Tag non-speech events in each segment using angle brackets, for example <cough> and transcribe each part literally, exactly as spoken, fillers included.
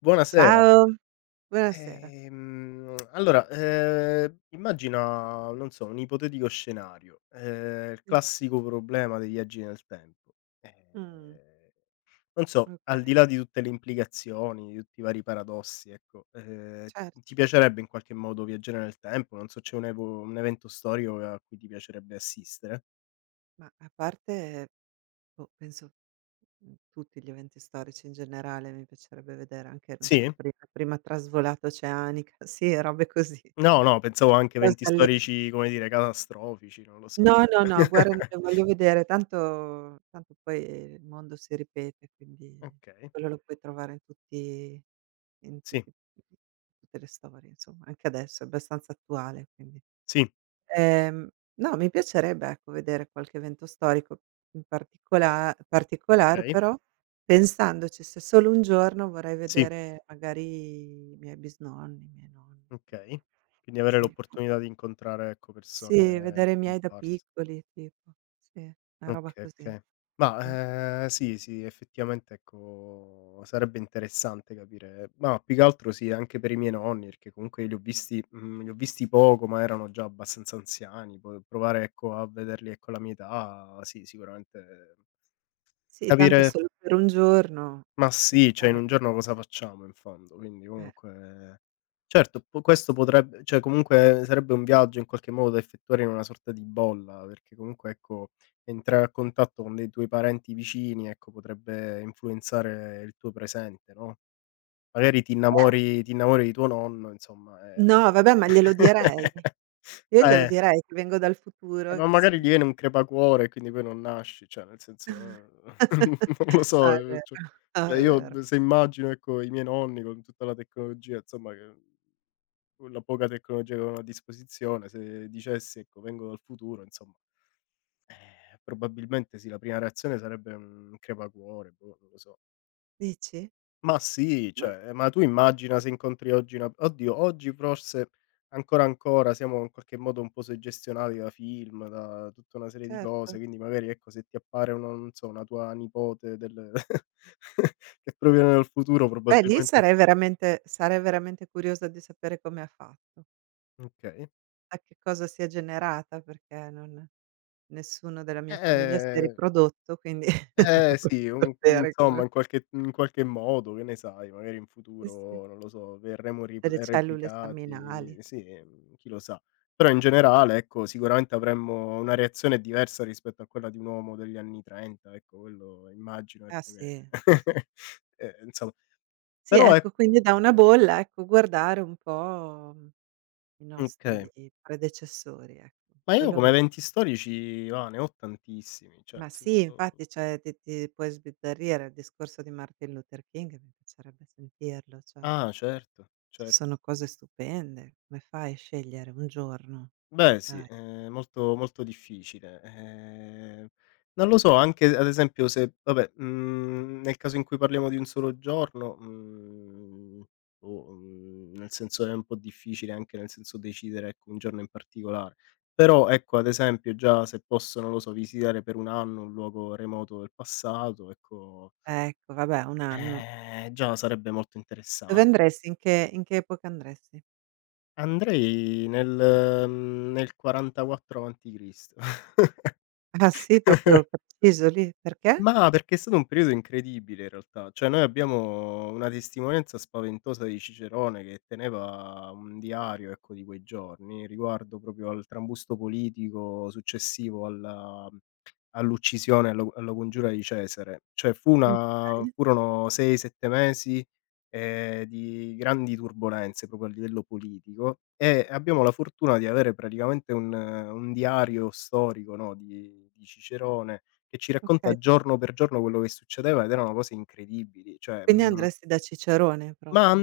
Buonasera. Ciao, buonasera. Ehm, allora, ehm, immagina, non so, un ipotetico scenario, ehm, il classico problema dei viaggi nel tempo. Mh, Ehm, non so, al di okay, là di tutte le implicazioni, di tutti i vari paradossi, ecco, ehm, certo. ti piacerebbe in qualche modo viaggiare nel tempo? Non so, c'è un evo un evento storico a cui ti piacerebbe assistere? Ma a parte, boh, penso, mhmm, tutti gli eventi storici in generale, mi piacerebbe vedere anche, non so, Sì? il pri la prima trasvolata oceanica, <laughs> sì, robe così. No, no, pensavo anche Cose eventi alle storici, come dire, catastrofici, non lo so. No, no, no, guerre non <laughs> le voglio vedere, tanto tanto poi il mondo si ripete, quindi Okay, quello lo puoi trovare in tutti in sì, tutti tutte le storie, insomma, anche adesso è abbastanza attuale, quindi sì, Ehm, no, mi piacerebbe ecco vedere qualche evento storico in particola particolare, okay. però pensandoci, se solo un giorno vorrei Sì, vedere magari i miei bisnonni, i miei nonni. okay. Quindi avere Sì. l'opportunità di incontrare, ecco, Sì, persone vedere i miei da scomparse. piccoli tipo. Sì, una roba Okay, così. okay. Mh. Ma, ehm, sì, sì, effettivamente, ecco, sarebbe interessante capire, ma più che altro sì, anche per i miei nonni, perché comunque li ho visti, mhmm, li ho visti poco, ma erano già abbastanza anziani. Poi provare, ecco, a vederli, ecco, alla mia età, sì, sicuramente Sì, tanto è capire. solo per un giorno, Ma che sì, cioè in fai? un giorno cosa facciamo in fondo? Quindi Eh. comunque certo, po questo potreb cioè comunque sarebbe un viaggio in qualche modo da effettuare in una sorta di bolla, perché comunque ecco, entrare a contatto con dei tuoi parenti vicini, ecco, potrebbe influenzare il tuo presente, no, magari ti Eh, innamori ti innamori di tuo nonno, insomma, ehm no vabbè, ma glielo direi. <laughs> Io glielo Eh. direi che vengo dal futuro Eh, e ma che magari sono gli viene un crepacuore, e quindi poi non nasci, cioè nel senso, eh, <laughs> non lo no, so, è ehm, vero, cioè no, cioè è io vero. d se immagino, ecco, i miei nonni con tutta la tecnologia, insomma, che con la poca tecnologia che avevano a disposizione, se dicessi, ecco: "Vengo dal futuro", insomma, eh, probabilmente sì, la prima reazione sarebbe un crepacuore, boh, non lo so. Dici? Ma sì, Ma cioè, ehm, ma tu immagina se incontri oggi una, oddio, oggi forse ancora, ancora siamo in qualche modo un po' suggestionati da film, da tutta una serie di certo. cose, quindi magari ecco se ti appare una, non so, una tua nipote del <laughs> che proviene dal futuro Beh, lì probabilmente sarei veramente sarei veramente curiosa di sapere come ha fatto, okay. da che cosa si è generata, perché non nessuno della mia famiglia si è Eh. riprodotto, quindi <laughs> Eh voglio sì, un sapere insomma come in qualche in qualche modo, che ne sai, magari in eh sì, futuro, non lo so, verremo ripl delle cellule replicati, staminali. sì, mhmm, chi lo sa. Però in generale, ecco, sicuramente avremmo una reazione diversa rispetto a quella di un uomo degli anni 'trenta, ecco, quello immagino, Ah ecco, che sì, sì, sì. <laughs> ehm, insomma. Sì, Però è ecco, quindi da una bolla, ecco, guardare un po' i okay. nostri predecessori, ecco, Ma io quello come mi eventi storici, va, ne ho tantissimi, cioè ma nel sì, senso infatti, cioè ti ti puoi sbizzarrire. Il discorso di Martin Luther King mi piacerebbe sentirlo, cioè ah certo, ci cer sono cose stupende. Come fai a scegliere un giorno? Beh sì, Dai. ehm, molto molto difficile. Ehm, non lo so, anche ad esempio, se vabbè, mhmm, nel caso in cui parliamo di un solo giorno, mhmm, boh, mhmm, nel senso è un po' difficile anche nel senso decidere, ecco, un giorno in particolare. Però ecco, ad esempio già se posso, non lo so, visitare per un anno un luogo remoto del passato, ecco, Ecco, vabbè, un anno. eh, già sarebbe molto Dove interessa andresti? In che in che epoca andresti? andrei nel mhmm, nel quarantaquattro avanti Cristo. <laughs> <laughs> Ah sì, proprio preciso lì, perché? Ma perché è stato un periodo incredibile, in realtà, cioè noi abbiamo una testimonianza spaventosa di Cicerone, che teneva un diario, ecco, di quei giorni, riguardo proprio al trambusto politico successivo alla all'uccisione, allo alla congiura di Cesare. Cioè fu una Okay, furono sei, sette mesi, ehm, di grandi turbolenze proprio a livello politico, e abbiamo la fortuna di avere praticamente un un diario storico, no, di di Cicerone che ci okay. racconta giorno per giorno quello che succedeva, ed erano cose incredibili. Cioè, Quindi mhmm: andresti da Cicerone "Ma proprio.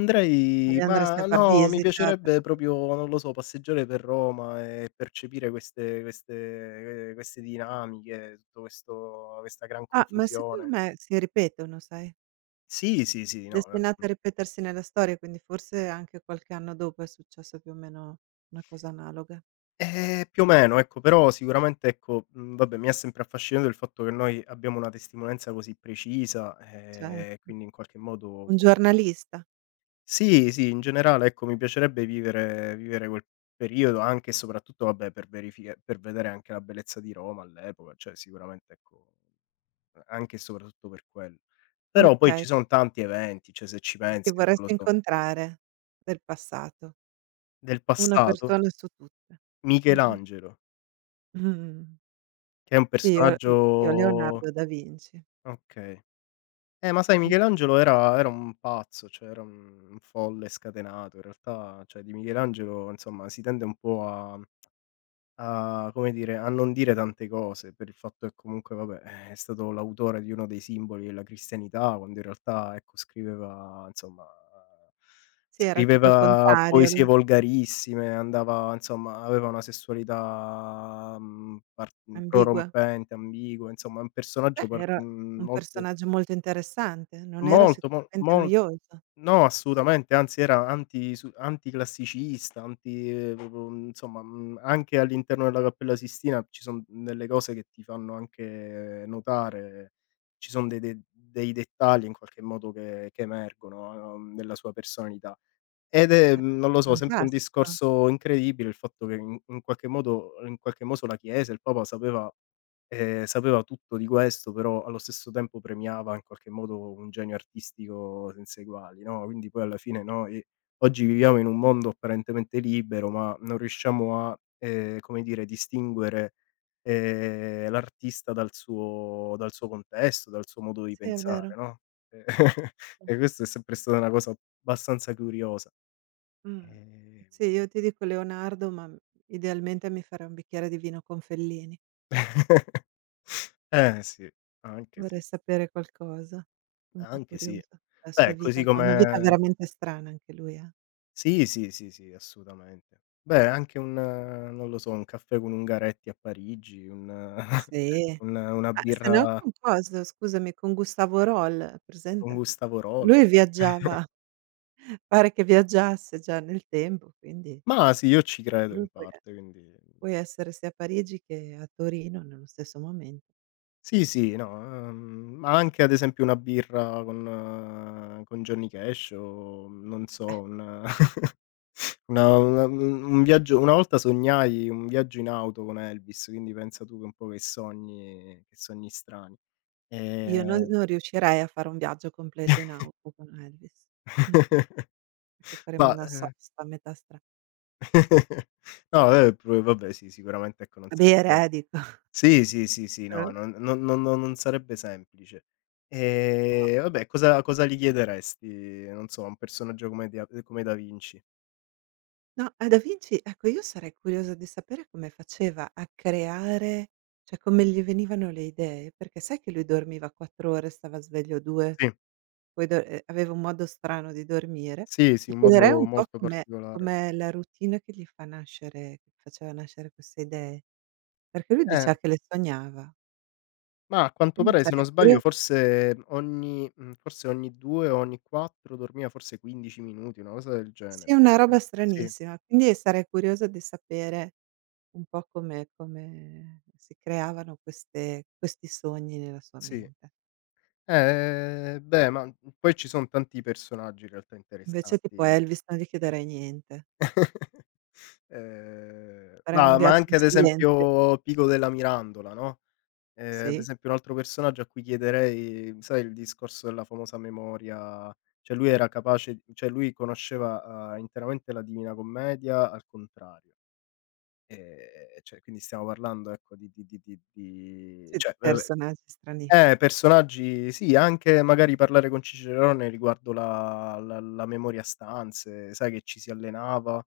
Gli andresti a ma far no, mi visita per piacerebbe capi proprio, non lo so, passeggiare per Roma e percepire queste queste, eh, queste dinamiche, tutto questo, questa gran ah, ma secondo confusione". me si ripetono, sai? Sì, sì, sì, no, ehm, Destinata a ripetersi nella storia, quindi forse anche qualche anno dopo è successa più o meno una cosa analoga. eh, più o meno, ecco, però sicuramente, ecco, mhmm, vabbè, mi ha sempre affascinato il fatto che noi abbiamo una testimonianza così precisa, ehm, Certo. quindi in qualche modo Un può. giornalista, Sì, sì, in generale ecco mi piacerebbe vivere vivere quel periodo anche e soprattutto vabbè per verifica per vedere anche la bellezza di Roma all'epoca, cioè sicuramente ecco, anche e soprattutto per quello. Però poi okay, ci son tanti eventi, cioè se ci a che pensi, non lo vorresti so, incontrare del passato. del Una passato, persona su tutte. Mh-mh. Michelangelo, Mh. che è un Sì, io io personaggio Leonardo da Vinci. okay. Eh, ma sai, È un persona Michelangelo era era un pazzo, cioè era un un folle scatenato. In realtà, cioè di Michelangelo insomma si tende un po' a. A come dire, a non dire tante cose, per il fatto che comunque vabbè, eh, è stato l'autore di uno dei simboli della cristianità, quando in realtà, ecco, scriveva insomma Sì, era tutto il scriveva contrario, poesie lui, volgarissime, andava insomma, aveva una sessualità, mhmm, par ambigua. prorompente, ambigua, insomma è un Beh, personaggio par era mhmm, un molto personaggio molto interessante, non era molto, mo sicuramente mol molto. noioso. No, assolutamente, anzi era anti su anticlassicista, anti ehm, proprio mm, insomma, mhmm, anche all'interno della Cappella Sistina ci son delle cose che ti fanno anche notare, ci son de de dei dettagli in qualche modo che che emergono, uhm, nella sua personalità. Ed è, Eh, mhmm, non lo so, sempre un fantastico. discorso incredibile il fatto che in in qualche modo in qualche modo la Chiesa, il Papa sapeva, ehm, sapeva tutto di questo, però allo stesso tempo premiava in qualche modo un genio artistico senza eguali, no, quindi poi alla fine noi oggi viviamo in un mondo apparentemente libero, ma non riusciamo a, ehm, come dire, distinguere, ehm, l'artista dal suo, dal suo contesto, dal suo modo di Sì, è vero. pensare, no, e <laughs> e questo è sempre stata una cosa abbastanza curiosa. Mh. Ehm, Sì, io ti dico Leonardo, ma, mhmm, idealmente mi farei un bicchiere di vino con Fellini. <laughs> eh sì, anche Vorrei sì, sapere qualcosa. Un po' anche sì. curiosa della sua Beh, così vita, ma una vita come veramente strana anche lui, eh. sì, sì, sì, sì, assolutamente. Beh, anche un eh, non lo so, un caffè con Ungaretti a Parigi, un eh, <laughs> Sì. un una Ah, se no birra con cosa, scusami, con Gustavo Roll, hai con presente? Gustavo Roll. Lui viaggiava, <laughs> pare che viaggiasse già nel tempo, quindi Ma sì, io ci credo lui in puoi e parte, quindi puoi essere sia a Parigi che a Torino nello stesso momento. sì, sì, no, ehm, ma anche ad esempio una birra con, eh, con Johnny Cash o non Eh, so, un. Una una un un viaggio, una volta sognai un viaggio in auto con Elvis, quindi pensa tu che un po' che sogni, che sogni strani. io non Ehm, non riuscirei a fare un viaggio completo in auto con Elvis. Mh-mh. Perché <laughs> faremo ma, una ehm sosta a metà stra no vabbè, pure vabbè sì, sicuramente ecco non a sarebbe bere eh, dico. <laughs> sì, sì, sì, sì, no, Eh. non non non non non sarebbe semplice. No, Ehm, vabbè, cosa cosa gli chiederesti, non so, a un personaggio come Dia come Da Vinci? no, a Da Vinci ecco io sarei curiosa di sapere come faceva a creare cioè come gli venivano le idee, perché sai che lui dormiva quattro ore, stava sveglio due, Sì, poi do ehm, aveva un modo strano di dormire. sì, sì, Gli un chiederei un modo po' molto come particolare. com'è la routine che gli fa nascere che faceva nascere queste idee, perché lui Eh. diceva che le sognava. Ma a quanto Quindi pare, se sarei non Mh. curio sbaglio, forse ogni, mhmm, forse ogni due o ogni quattro dormiva forse quindici minuti, una cosa del sì, è genere. una <unintelligible> Eh, roba sì, stranissima, quindi sarei curiosa di sapere un po' come come si creavano queste questi sogni nella sua sì. mente. Eh, beh, ma, mhmm, poi ci son tanti personaggi in realtà Invece tipo interessanti. Elvis non gli chiederei niente. Ehm, Farei un ma ma viaggio in anche ad silenzio. esempio Pico della Mirandola, no, ehm, ad Sì, esempio un altro personaggio a cui chiederei, sai, il discorso della famosa memoria, cioè lui era capace cioè lui conosceva, uhm, interamente la Divina Commedia al contrario. Ehm, cioè quindi stiamo parlando ecco di di di di di sì, di cioè, vabbè, personaggi eh, stranissimi. personaggi sì, anche magari parlare con Cicerone riguardo la la la memoria stanze, sai che ci si allenava,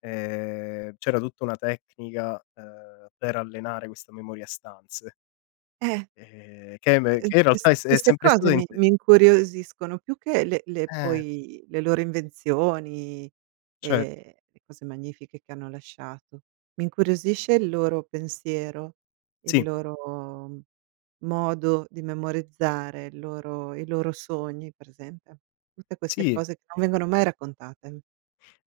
ehm, c'era tutta una tecnica, ehm, per allenare questa memoria stanze, Eh. ehm, che me Ehm, che in realtà queste è s è queste sempre cose stata in, mi mi incuriosiscono più che le le eh, poi le loro invenzioni certo. e le cose magnifiche che hanno lasciato. Mi incuriosisce il loro pensiero, il Sì, loro modo di memorizzare, il loro i loro sogni, presente? Tutte queste sì. cose che non vengono mai raccontate.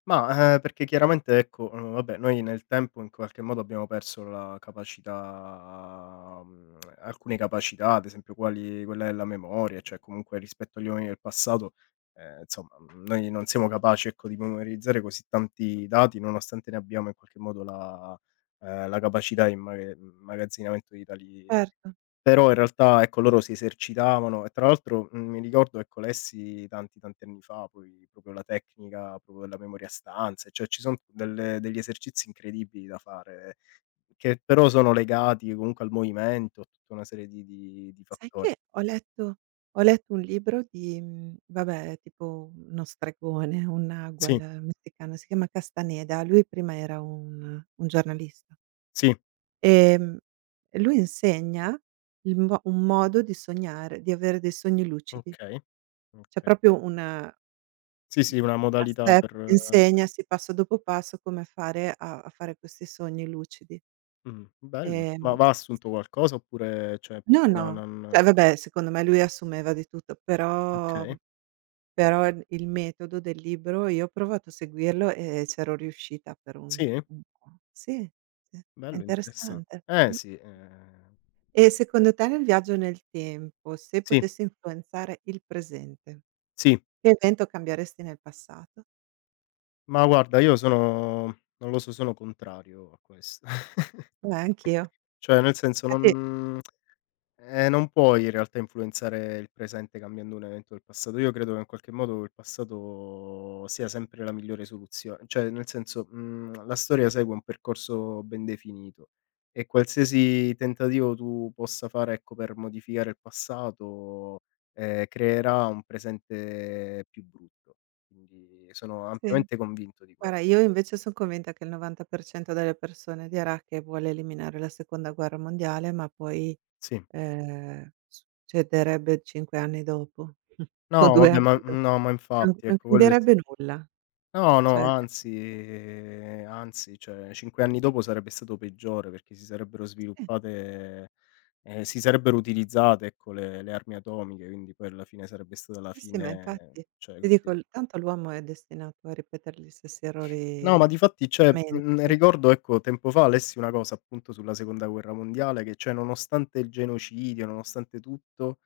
Ma, ehm, perché chiaramente ecco, uhm, vabbè, noi nel tempo in qualche modo abbiamo perso la capacità, mhmm, alcune capacità, ad esempio quali quella della memoria, cioè comunque rispetto agli uomini del passato, ehm, insomma, mhmm, noi non siamo capaci ecco, di memorizzare così tanti dati, nonostante ne abbiamo in qualche modo la, ehm, la capacità di immaga immagazzinamento di tali. Certo. Però in realtà, ecco, loro si esercitavano, e tra l'altro, mhmm, mi ricordo, ecco, lessi tanti, tanti anni fa poi proprio la tecnica proprio della memoria a stanze, cioè ci son delle, degli esercizi incredibili da fare, che però sono legati comunque al movimento, a tutta una serie di di di Sai fattori. che ho letto ho letto un libro di mhmm, vabbè tipo uno stregone, un nagual Sì, messicano, si chiama Castaneda, lui prima era un un giornalista. sì, Ehm, lui insegna il mo un modo di sognare, di avere dei sogni lucidi. okay, C'è okay. proprio una Sì, sì, mhmm, una a modalità step ti per insegna, sì, passo dopo passo come fare a a fare questi sogni lucidi. mh, bello. Ma Ehm va assunto qualcosa oppure cioè no, una no, non cioè vabbè secondo me lui assumeva di tutto, però okay. però il il metodo del libro io ho provato a seguirlo e c'ero riuscita per un Sì? un po'. Sì, sì, è Bello, interessan interessante. eh Mh. sì, ehm, E secondo te nel viaggio nel tempo, se sì. potessi influenzare il presente, Sì, che evento cambieresti nel passato? ma guarda io sono non lo so, sono contrario a questo. <laughs> Eh, anch'io. Cioè nel senso Infatti non, ehm, non puoi in realtà influenzare il presente cambiando un evento del passato. Io credo che in qualche modo il passato sia sempre la migliore soluzio cioè nel senso, mhmm, la storia segue un percorso ben definito, e qualsiasi tentativo tu possa fare, ecco, per modificare il passato, ehm, creerà un presente più brutto. Quindi sono sì. ampiamente convinto di Guarda, questo. io invece son convinta che il novanta per cento delle persone dirà che vuole eliminare la seconda guerra mondiale, ma poi, Sì. ehm, succederebbe cinque anni dopo <laughs> o No 2 vabbè, anni ma do no, ma non infatti non ecco quello è sta cambierebbe nulla, no, cioè no, anzi anzi, cioè cinque anni dopo sarebbe stato peggiore perché si sarebbero sì, sviluppate, ehm, si sarebbero utilizzate ecco le le armi atomiche, quindi poi alla fine sarebbe stata la sì, sì, ma fine, infatti cioè ti dico quindi l tanto l'uomo è destinato a ripetere gli stessi no, ma errori difatti cioè, ovviamente, mhmm, quindi ricordo ecco tempo fa lessi una cosa appunto sulla seconda guerra mondiale che cioè nonostante il genocidio, nonostante tutto.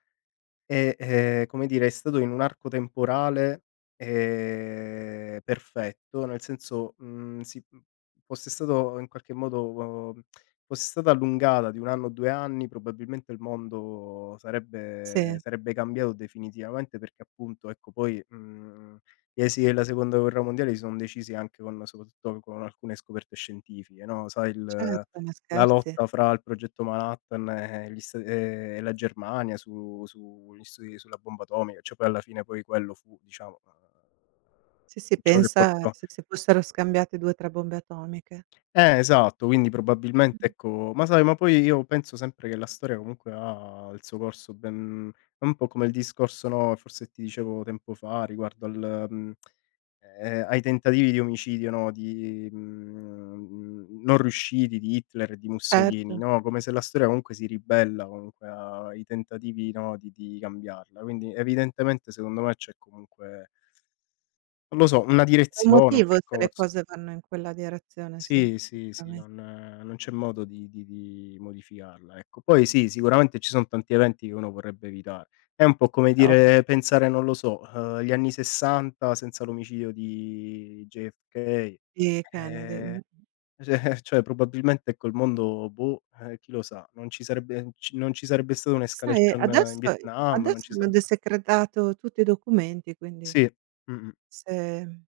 E, ehm, come dire, è stato in un arco temporale, ehm, perfetto, nel senso, mhmm, si mhmm, fosse stato in qualche modo eh, fosse stata allungata di un anno o due anni, probabilmente il mondo sarebbe sì, sarebbe cambiato definitivamente, perché appunto, ecco, poi, mhmm, gli esiti della seconda guerra mondiale si son decisi anche con, soprattutto con alcune scoperte scientifiche, no, sai il certo, ma la scherzi. lotta fra il progetto Manhattan e gli Sta e e la Germania su sugli studi sulla bomba atomica, cioè poi alla fine, poi quello fu diciamo, uhm, Sì, sì, ciò che pensa portò. se si fossero scambiate due, tre bombe atomiche. Eh, esatto, quindi probabilmente Mh. ecco, ma sai, ma poi io penso sempre che la storia comunque ha il suo corso ben. È un po' come il discorso, no, forse ti dicevo tempo fa riguardo al mhmm, ehm, ai tentativi di omicidio, no, di, mhmm, non riusciti, di Hitler e di Certo, Mussolini, no, come se la storia comunque si ribella comunque ai tentativi, no, di di cambiarla. Quindi evidentemente secondo me c'è comunque, non lo so, una c'è un direzione, un motivo se le percorso. cose vanno in quella direzione, sì, Sì, sì, sì, sicuramente, non non c'è modo di di di modificarla, ecco. Poi sì, sicuramente ci son tanti eventi che uno vorrebbe evitare. È un po' come ovvio. dire pensare, non lo so, uhm, gli anni 'sessanta senza l'omicidio di J F K. Sì, Kennedy, Ehm, mh. cioè <laughs> cioè probabilmente ecco il mondo, boh, ehm, chi lo sa, non ci sarebbe, ci non ci sarebbe stata Ma Sai un'escalation adesso in Vietnam, non adesso ci hanno sarebbe desecretato tutti i documenti, quindi sì, mh-mh, se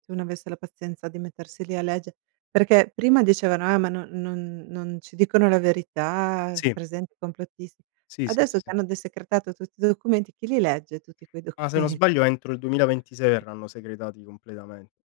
se uno avesse la pazienza di mettersi lì a legge perché prima dicevano: "Ah, ma non non non ci dicono la verità, sì, presenti i complottisti." sì, sì, sì, Adesso che sì. hanno desecretato tutti i documenti, chi li legge tutti quei <laughs> Ma se non document sbaglio entro il duemilaventisei verranno segretati completamente.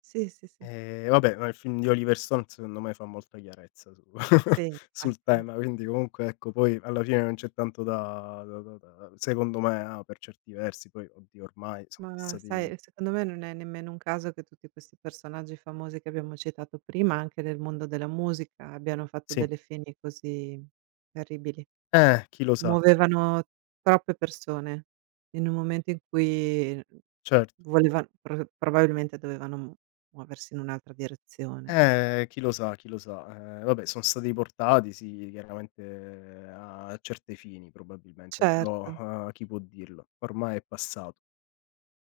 sì, sì, sì. Ehm, vabbè, ma il film di Oliver Stone secondo me fa molta chiarezza su Sì, <laughs> sul infatti. tema, quindi comunque ecco poi alla fine non c'è tanto da da da da secondo me, ah, per certi versi poi oddio ormai son Ma passati sai, secondo me non è nemmeno un caso che tutti questi personaggi famosi che abbiamo citato prima, anche nel mondo della musica, abbiano fatto sì, delle fini così terribili. eh, chi lo sa, Muovevano troppe persone in un momento in cui certo. volevan pro probabilmente dovevano mu muoversi in un'altra direzione, no. Eh, chi lo sa, chi lo sa. Ehm, vabbè son stati portati sì, chiaramente eh, a certi fini probabilmente, Certo. però, uhm, chi può dirlo, ormai è passato.